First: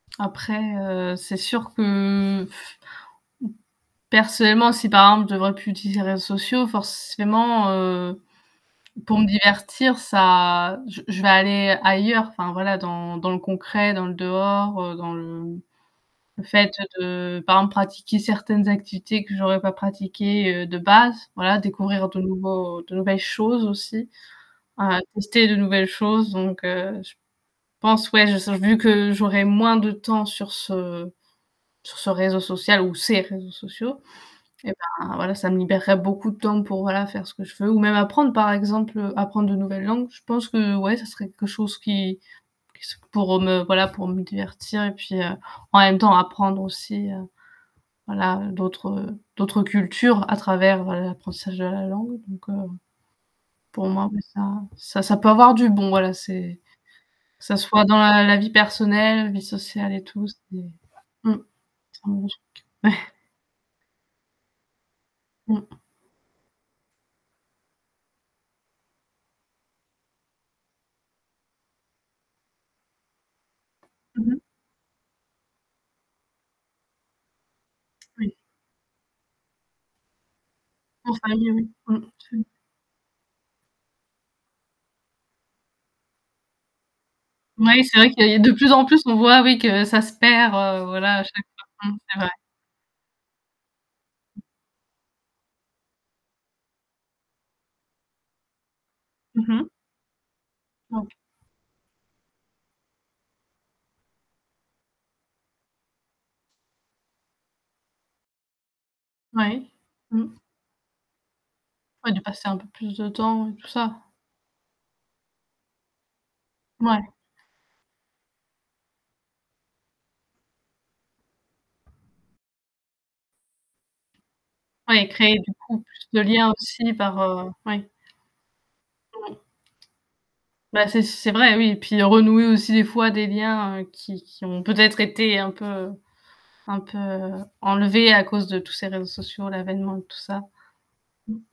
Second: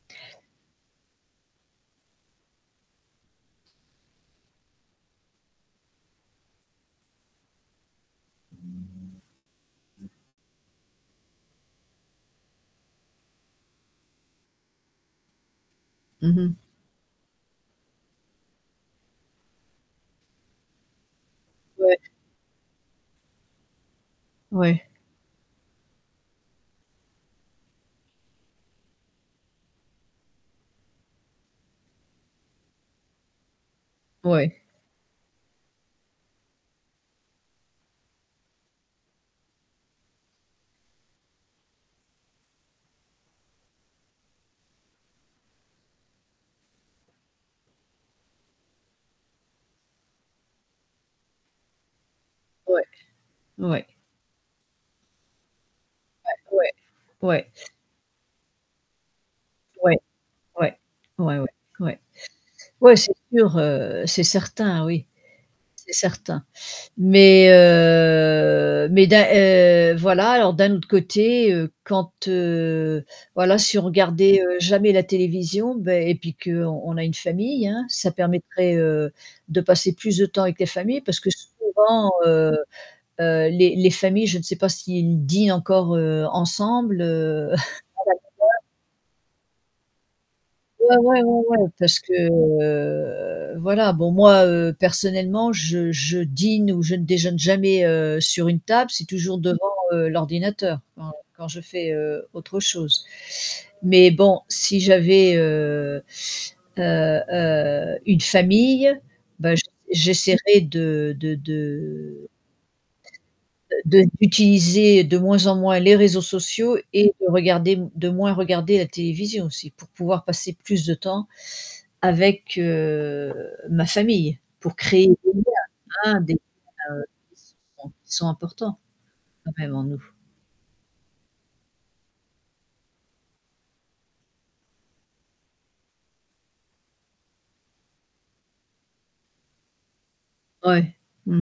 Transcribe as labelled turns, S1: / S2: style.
S1: Après, heu, c'est sûr que, personnellement si par exemple je ne devrais plus utiliser les réseaux sociaux forcément, heu, pour me divertir ça je je vais aller ailleurs. Enfin voilà dans dans le concret, dans le dehors, heu, dans le
S2: Mmh
S1: le
S2: mh.
S1: fait de, par exemple, pratiquer certaines activités que j'aurais pas pratiquées, heu, de base, voilà,
S2: Ouais.
S1: découvrir de nouveaux de nouvelles choses aussi.
S2: Ouais.
S1: Ouais, tester de nouvelles choses. Donc, heu, je pense ouais, [unintelligible] vu que j'aurai moins de temps sur ce sur ce réseau social ou ces réseaux sociaux,
S2: Ouais.
S1: et, bah, voilà ça me libérerait beaucoup de temps pour voilà faire ce que je veux ou même apprendre par exemple. Apprendre de nouvelles langues, je pense que ouais ça serait quelque chose qui qui se pour me voilà pour me divertir et puis, heu, en même temps apprendre aussi, heu, voilà d'autres, heu, d'autres cultures à travers, heu, l'apprentissage de la langue donc, heu,
S2: Ouais ouais.
S1: pour moi, beh, ça ça ça peut avoir du bon. Voilà
S2: Ouais
S1: c'est
S2: ouais.
S1: que
S2: Ouais.
S1: ça soit dans la la vie personnelle, la vie sociale
S2: Ouais.
S1: et tout, c'est
S2: Ouais.
S1: mmh,
S2: ouais, ouais, ouais.
S1: [unintelligible]
S2: Ouais c'est sûr, heu, c'est certain oui,
S1: Mmh.
S2: c'est certain. Mais, heu, mais d'un heu, voilà alors d'un autre côté, heu, quand, heu, voilà, si on
S1: Mmh mh.
S2: regardait, heu, jamais la télévision, bah, et puis qu'on on a une famille, hein, ça
S1: Oui.
S2: permettrait, heu, de passer plus de temps avec les familles
S1: En
S2: parce que
S1: famille, oui, mmh,
S2: souvent,
S1: [unintelligible]
S2: heu, heu, les les familles, je ne sais pas s'ils dînent encore ensemble, heu,.
S1: Oui, c'est vrai que il y a de
S2: [unintelligible]
S1: plus en plus on voit, oui, que ça se perd, heu,
S2: Ouais,
S1: voilà,
S2: ouais,
S1: à
S2: ouais,
S1: chaque
S2: ouais parce
S1: [unintelligible]
S2: que,
S1: c'est vrai.
S2: heu, voilà, bon moi, heu, personnellement je je dîne ou je ne déjeune jamais, heu, sur une table. C'est toujours
S1: Mmh
S2: devant,
S1: mh.
S2: heu, l'ordinateur
S1: OK.
S2: quand quand je fais, heu, autre chose. Mais bon, si j'avais, heu, heu, heu, une famille, bah,
S1: Ouais,
S2: j
S1: mmh.
S2: j'essaierai de de
S1: Ouais, de
S2: de
S1: passer un peu plus de temps et tout ça.
S2: de d'utiliser de moins en moins les réseaux sociaux
S1: Ouais.
S2: et de regarder de moins regarder la télévision aussi pour pouvoir passer plus de temps avec, heu, ma famille, pour
S1: Ouais et
S2: créer des
S1: créer
S2: liens.
S1: du coup plus
S2: Hein,
S1: de
S2: des liens
S1: liens aussi par,
S2: qui
S1: heu oui.
S2: sont qui sont importants
S1: Mmh mh.
S2: quand même en nous.
S1: Bah, c'est c'est vrai oui et puis renouer aussi des fois des liens, heu, qui qui ont peut-être été un peu un peu enlevés à cause de tous ces réseaux sociaux, l'avènement de tout ça.
S2: Ouais,
S1: Mmh.
S2: mmh.